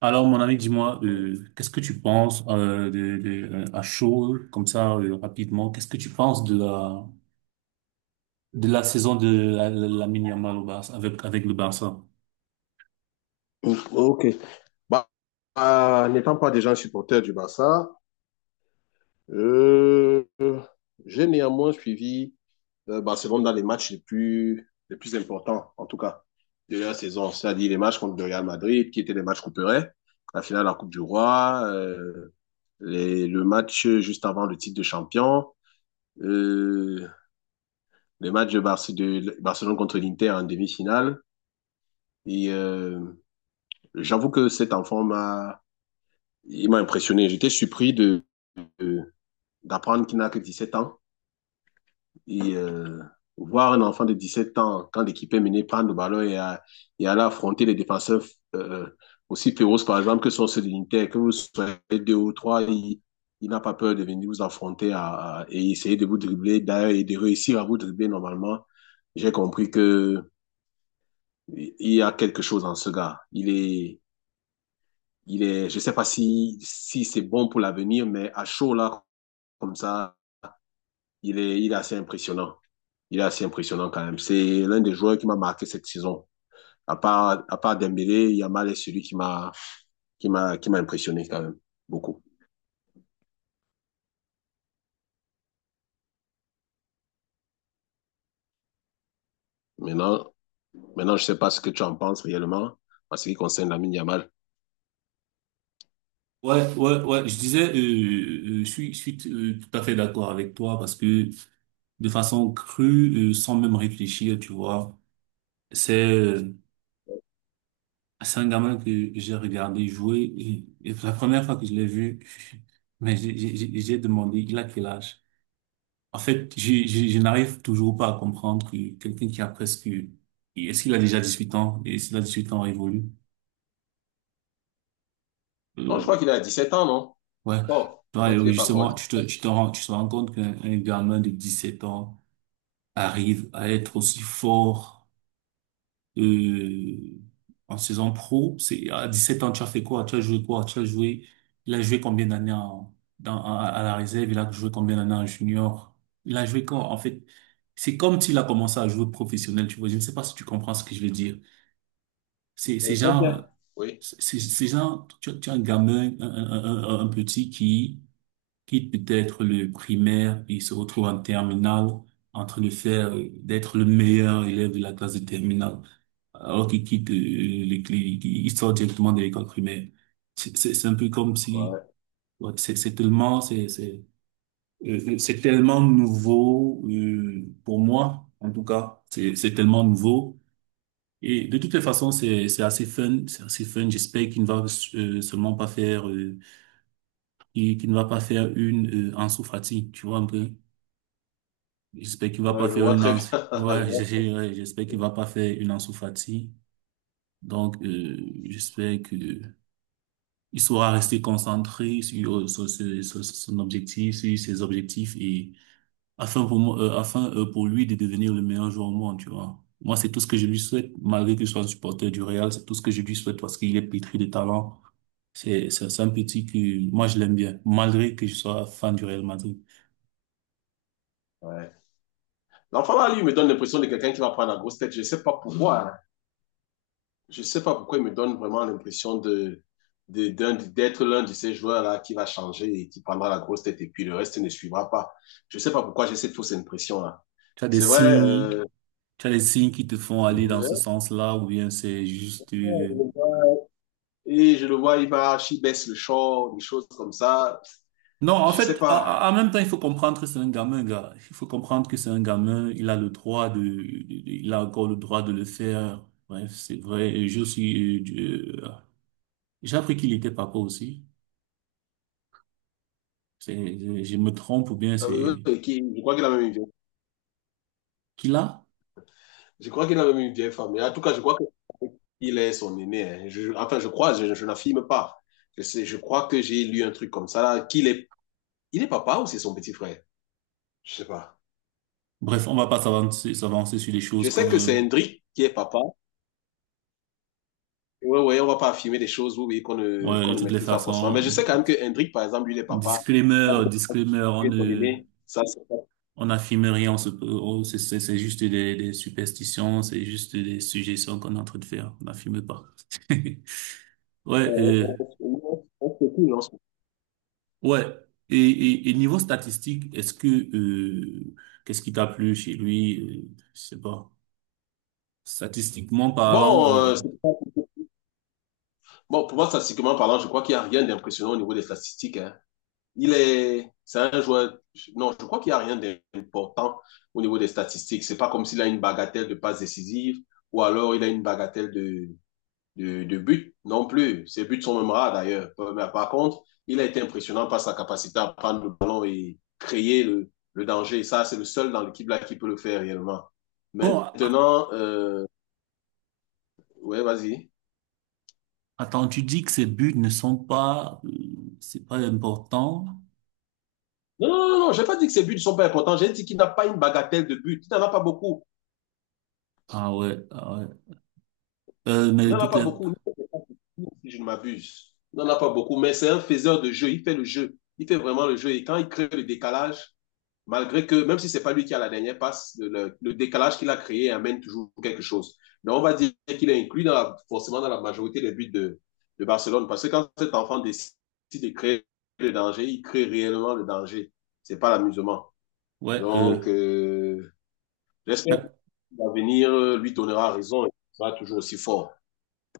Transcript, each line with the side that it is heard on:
right: Alors, mon ami, dis-moi, qu'est-ce que tu penses à chaud, comme ça, rapidement, qu'est-ce que tu penses de la saison de Lamine Yamal au Barça, avec le Barça?
left: Ok. Bah, N'étant pas déjà un supporter du Barça, euh, j'ai néanmoins suivi Barcelone dans les matchs les plus importants, en tout cas, de la saison. C'est-à-dire les matchs contre le Real Madrid, qui étaient les matchs couperets, la finale de la Coupe du Roi, le match juste avant le titre de champion, euh, les matchs de Barcelone contre l'Inter en demi-finale. Et euh, j'avoue que il m'a impressionné. J'étais surpris d'apprendre qu'il n'a que 17 ans. Et euh, voir un enfant de 17 ans, quand l'équipe est menée, prendre le ballon et aller affronter les défenseurs euh, aussi féroces, par exemple, que sont ceux de l'Inter, que vous soyez deux ou trois, il n'a pas peur de venir vous affronter et essayer de vous dribbler, d'ailleurs, et de réussir à vous dribbler normalement. J'ai compris que il y a quelque chose en ce gars. Il est, je ne sais pas si c'est bon pour l'avenir, mais à chaud là, comme ça, il est assez impressionnant. Il est assez impressionnant quand même. C'est l'un des joueurs qui m'a marqué cette saison. À part Dembélé, Yamal est celui qui m'a impressionné quand même beaucoup. Maintenant, maintenant, je ne sais pas ce que tu en penses réellement en ce qui concerne Lamine Yamal.
right: Ouais, ouais, ouais, je disais, je suis tout à fait d'accord avec toi parce que de façon crue, sans même réfléchir, tu vois, c'est euh, c'est un gamin que j'ai regardé jouer et la première fois que je l'ai vu, mais j'ai demandé, il a quel âge? En fait, je n'arrive toujours pas à comprendre que quelqu'un qui a presque... Est-ce qu'il a déjà 18 ans? Et s'il a huit ans révolu?
left: Non, je crois
right: Euh,
left: qu'il a dix sept ans, non?
right: ouais.
left: Oh, je
right: Toi,
left: crois qu'il
right: et
left: n'est pas encore
right: justement,
left: 17.
right: tu te rends compte qu'un gamin de sept ans arrive à être aussi fort euh, en saison pro. C'est à 17 ans, tu as fait quoi? Tu as joué quoi? Tu as joué. Il a joué combien d'années en- dans, à la réserve? Il a joué combien d'années en junior? Il a joué quand? En fait, c'est comme s'il a commencé à jouer professionnel. Tu vois, je ne sais pas si tu comprends ce que je veux dire. C'est
left: Ouais,
right: c'est
left: très bien.
right: genre,
left: Oui,
right: c'est genre, tu as un gamin, un petit qui quitte peut-être le primaire et se retrouve en terminale en train de faire, d'être le meilleur élève de la classe de terminale alors qu'ils quittent les clés, ils sortent directement de l'école primaire. C'est un peu comme si,
left: ouais.
right: ouais, c'est tellement, c'est tellement nouveau pour moi, en tout cas, c'est tellement nouveau. Et de toutes les façons, c'est assez fun, c'est assez fun. J'espère qu'il ne va seulement pas faire, qu'il ne va pas faire une Ansu Fati, tu vois un peu. J'espère qu'il va pas
left: Ouais, je
right: faire
left: vois
right: une
left: très bien.
right: Ansu,
left: Je
right: ouais,
left: vois très
right: ouais, j'espère qu'il va
left: bien.
right: pas faire une Ansu Fati. Donc, j'espère que Il saura rester concentré sur, sur son objectif, sur ses objectifs et afin pour lui de devenir le meilleur joueur au monde, tu vois. Moi, c'est tout ce que je lui souhaite, malgré qu'il soit un supporter du Real, c'est tout ce que je lui souhaite parce qu'il est pétri de talent. C'est un petit que moi je l'aime bien, malgré que je sois fan du Real Madrid.
left: Ouais. L'enfant là, lui, il me donne l'impression de quelqu'un qui va prendre la grosse tête. Je ne sais pas pourquoi, hein. Je sais pas pourquoi il me donne vraiment l'impression de, d'être l'un de ces joueurs-là qui va changer et qui prendra la grosse tête et puis le reste ne suivra pas. Je sais pas pourquoi j'ai cette fausse impression-là.
right: Tu as des
left: C'est vrai,
right: signes, tu as des signes qui te font aller dans ce
left: ouais.
right: sens-là ou bien c'est juste
left: Et je le vois, il baisse le short, des choses comme ça.
right: non, en
left: Je sais
right: fait,
left: pas.
right: même temps, il faut comprendre que c'est un gamin, gars. Il faut comprendre que c'est un gamin. Il a le droit de, il a encore le droit de le faire. Bref, c'est vrai. Et je suis, euh, j'ai appris qu'il était papa aussi. C'est, je me trompe ou bien c'est
left: Je crois qu'il a même
right: qu'il a.
left: je crois qu'il a même une vieille femme. Mais en tout cas, je crois qu'il est son aîné, hein. Enfin, je crois, je n'affirme pas. Je sais, je crois que j'ai lu un truc comme ça, là, il est papa ou c'est son petit frère? Je sais pas.
right: Bref, on va pas s'avancer sur des
left: Je
right: choses
left: sais que c'est
right: comme,
left: Hendrik qui est papa. Ouais, ouais, on va pas affirmer des choses, oui, oui,
right: ouais, de
left: qu'on ne
right: toutes les
left: maîtrise pas forcément. Mais je
right: façons.
left: sais quand même que Hendrik, par exemple, lui, il est papa. Il a
right: Disclaimer, disclaimer,
left: tué son aîné. Ça, c'est pas-
right: on n'affirme rien, oh, c'est juste des superstitions, c'est juste des suggestions qu'on est en train de faire. On n'affirme pas. Ouais,
left: on se coule, on se coule.
right: ouais. Et niveau statistique, est-ce que qu'est-ce qui t'a plu chez lui? Je sais pas. Statistiquement parlant,
left: Bon, c'est pas- Bon, pour moi, statistiquement parlant, je crois qu'il n'y a rien d'impressionnant au niveau des statistiques, hein. C'est un joueur, non, je crois qu'il n'y a rien d'important au niveau des statistiques. C'est pas comme s'il a une bagatelle de passes décisives ou alors il a une bagatelle de but non plus. Ses buts sont même rares d'ailleurs. Mais par contre, il a été impressionnant par sa capacité à prendre le ballon et créer le danger. Ça, c'est le seul dans l'équipe là qui peut le faire réellement.
right: bon,
left: Maintenant, ouais, vas-y.
right: attends, tu dis que ses buts ne sont pas, c'est pas important.
left: Non, j'ai pas dit que ses buts ne sont pas importants. J'ai dit qu'il n'a pas une bagatelle de buts. Il n'en a pas beaucoup.
right: Ah ouais, ah ouais.
left: Il
right: Mais
left: n'en a
right: toutes
left: pas
right: les,
left: beaucoup. Si je ne m'abuse. Il n'en a pas beaucoup, mais c'est un faiseur de jeu. Il fait le jeu. Il fait vraiment le jeu. Et quand il crée le décalage, malgré que, même si c'est pas lui qui a la dernière passe, le décalage qu'il a créé amène toujours quelque chose. Donc, on va dire qu'il est inclus dans la, forcément dans la majorité des buts de Barcelone. Parce que quand cet enfant décide de créer le danger, il crée réellement le danger. C'est pas l'amusement.
right: ouais.
left: Donc, j'espère que l'avenir lui donnera raison et il sera toujours aussi fort.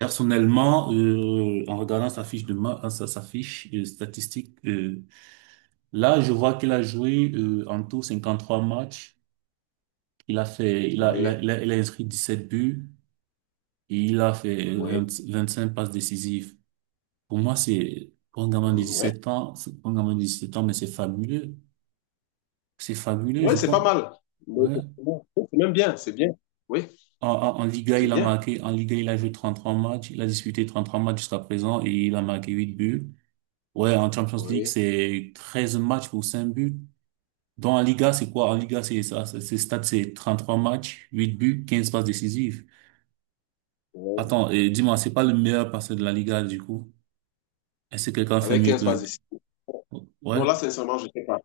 right: Personnellement, en regardant sa, sa fiche statistique, là, je vois qu'il a joué en tout 53 matchs. Il a fait, il a, il
left: Oui,
right: a, il a, il a inscrit 17 buts et il a fait
left: oui,
right: 25 passes décisives. Pour moi, c'est pour un gamin de
left: oui.
right: 17 ans, pour un gamin de 17 ans, mais c'est fabuleux. C'est fabuleux,
left: Oui,
right: je
left: c'est pas
right: pense.
left: mal. Mais
right: Ouais.
left: c'est même bien, c'est bien. Oui,
right: En Liga,
left: c'est
right: il a
left: bien.
right: marqué, en Liga, il a joué 33 matchs, il a disputé 33 matchs jusqu'à présent et il a marqué 8 buts. Ouais, en Champions League,
left: Oui.
right: c'est 13 matchs pour 5 buts. Dans la Liga, c'est quoi? En Liga, c'est ça, c'est stats, c'est 33 matchs, 8 buts, 15 passes décisives.
left: Oui.
right: Attends, et dis-moi, c'est pas le meilleur passeur de la Liga, du coup? Est-ce que quelqu'un fait
left: Avec
right: mieux que
left: 15
right: lui?
left: passes ici. Non, là,
right: Ouais,
left: sincèrement, je sais pas.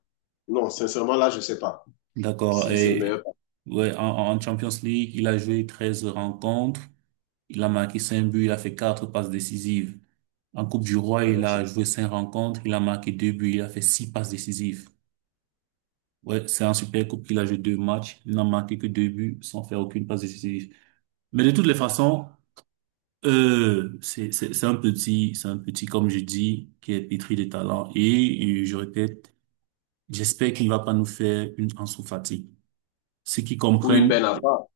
left: Non, sincèrement, là, je sais pas
right: d'accord.
left: si c'est le meilleur
right: Et,
left: parfum,
right: ouais, en Champions League, il a joué 13 rencontres, il a marqué 5 buts, il a fait 4 passes décisives. En Coupe du Roi,
left: hein.
right: il
left: C'est
right: a joué 5 rencontres, il a marqué 2 buts, il a fait 6 passes décisives. Ouais, c'est un super coup qu'il a joué 2 matchs. Il n'a marqué que 2 buts sans faire aucune passe décisive. Mais de toutes les façons, c'est un petit, comme je dis, qui est pétri de talent. Et, je répète, j'espère qu'il ne va pas nous faire une Ansu Fati. Ceux qui
left: pour une
right: comprennent,
left: belle enfant,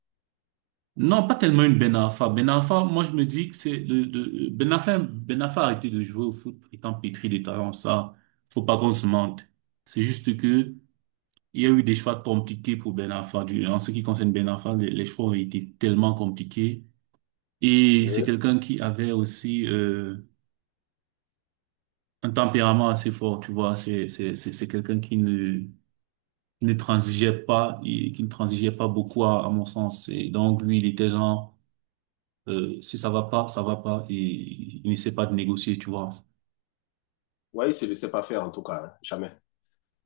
right: non, pas tellement une Ben Arfa. Ben Arfa, moi, je me dis que c'est Ben Arfa, Ben Arfa a arrêté de jouer au foot étant pétri de talent. Ça, faut pas qu'on se mente. C'est juste que, il y a eu des choix compliqués pour Ben Arfa. En ce qui concerne Ben Arfa, les choix ont été tellement compliqués. Et c'est
left: hein.
right: quelqu'un qui avait aussi un tempérament assez fort, tu vois. C'est quelqu'un qui ne transigeait pas, et qui ne transigeait pas beaucoup à mon sens. Et donc lui, il était genre si ça va pas, ça va pas. Et il n'essaie pas de négocier, tu vois.
left: Ouais, il ne le sait pas faire, en tout cas, hein. Jamais.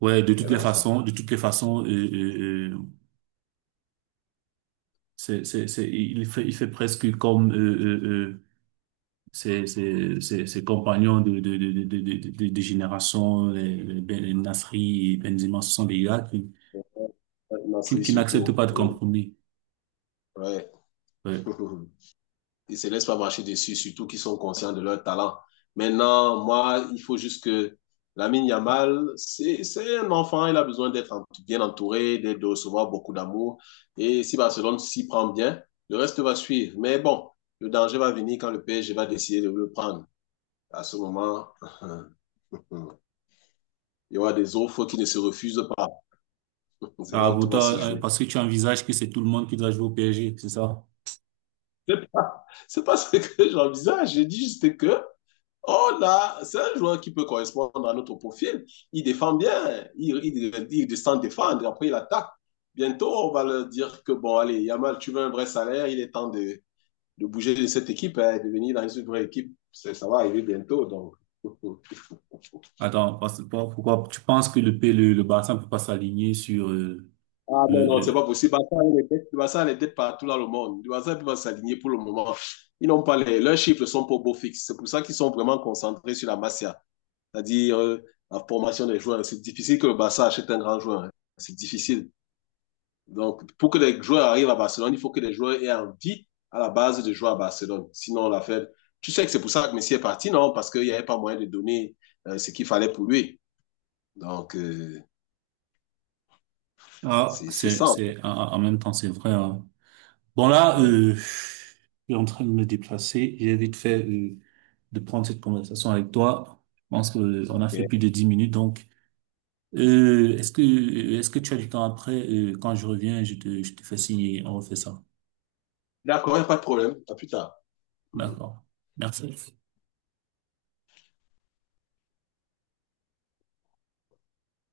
right: Ouais, de toutes
left: Belle
right: les
left: enfant.
right: façons, de toutes les façons, c'est il fait presque comme ses compagnons de, de génération, les Nasri et Benzema, ce sont des gars
left: Une
right: qui n'acceptent
left: surtout.
right: pas de
left: Oui.
right: compromis.
left: Ouais.
right: Ouais.
left: Ils ne se laissent pas marcher dessus, surtout qu'ils sont conscients de leur talent. Maintenant, moi, il faut juste que Lamine Yamal, c'est un enfant, il a besoin bien entouré, de recevoir beaucoup d'amour. Et si Barcelone s'y prend bien, le reste va suivre. Mais bon, le danger va venir quand le PSG va décider de le prendre. À ce moment, il y aura des offres qui ne se refusent pas. C'est
right: Ah,
left: là où
right: pour
left: tout va se
right: toi,
left: jouer.
right: parce que tu envisages que c'est tout le monde qui doit jouer au PSG, c'est ça?
left: C'est pas ce que j'envisage. J'ai dit juste que, oh là, c'est un joueur qui peut correspondre à notre profil. Il défend bien, il descend défendre, après il attaque. Bientôt, on va leur dire que, bon, allez, Yamal, tu veux un vrai salaire, il est temps de bouger de cette équipe et hein, de venir dans une vraie équipe. Ça va arriver bientôt, donc.
right: Attends, pourquoi tu penses que le Barça ne peut pas s'aligner sur...
left: Ah
right: euh,
left: non, non, c'est pas
right: euh,
left: possible. Barça a les dettes partout dans le monde. Barça ne peut pas s'aligner pour le moment. Ils n'ont pas les, leurs chiffres sont pas au beau fixe. C'est pour ça qu'ils sont vraiment concentrés sur la Masia, c'est-à-dire la formation des joueurs. C'est difficile que le Barça achète un grand joueur, hein. C'est difficile. Donc, pour que les joueurs arrivent à Barcelone, il faut que les joueurs aient envie à la base de jouer à Barcelone. Sinon, la fait. Tu sais que c'est pour ça que Messi est parti, non? Parce qu'il n'y avait pas moyen de donner ce qu'il fallait pour lui. Donc, euh,
right: ah,
left: c'est c'est ça.
right: ah, en même temps, c'est vrai. Hein. Bon, là,
left: Ouais,
right: je suis en train de me déplacer. J'ai vite fait... de prendre cette conversation avec toi. Je pense qu'on a
left: ok.
right: fait plus de 10 minutes, donc est-ce que tu as du temps après? Quand je reviens, je te fais signer, on refait ça.
left: D'accord, il n'y a pas de problème. À plus tard. Mhm.
right: D'accord. Merci.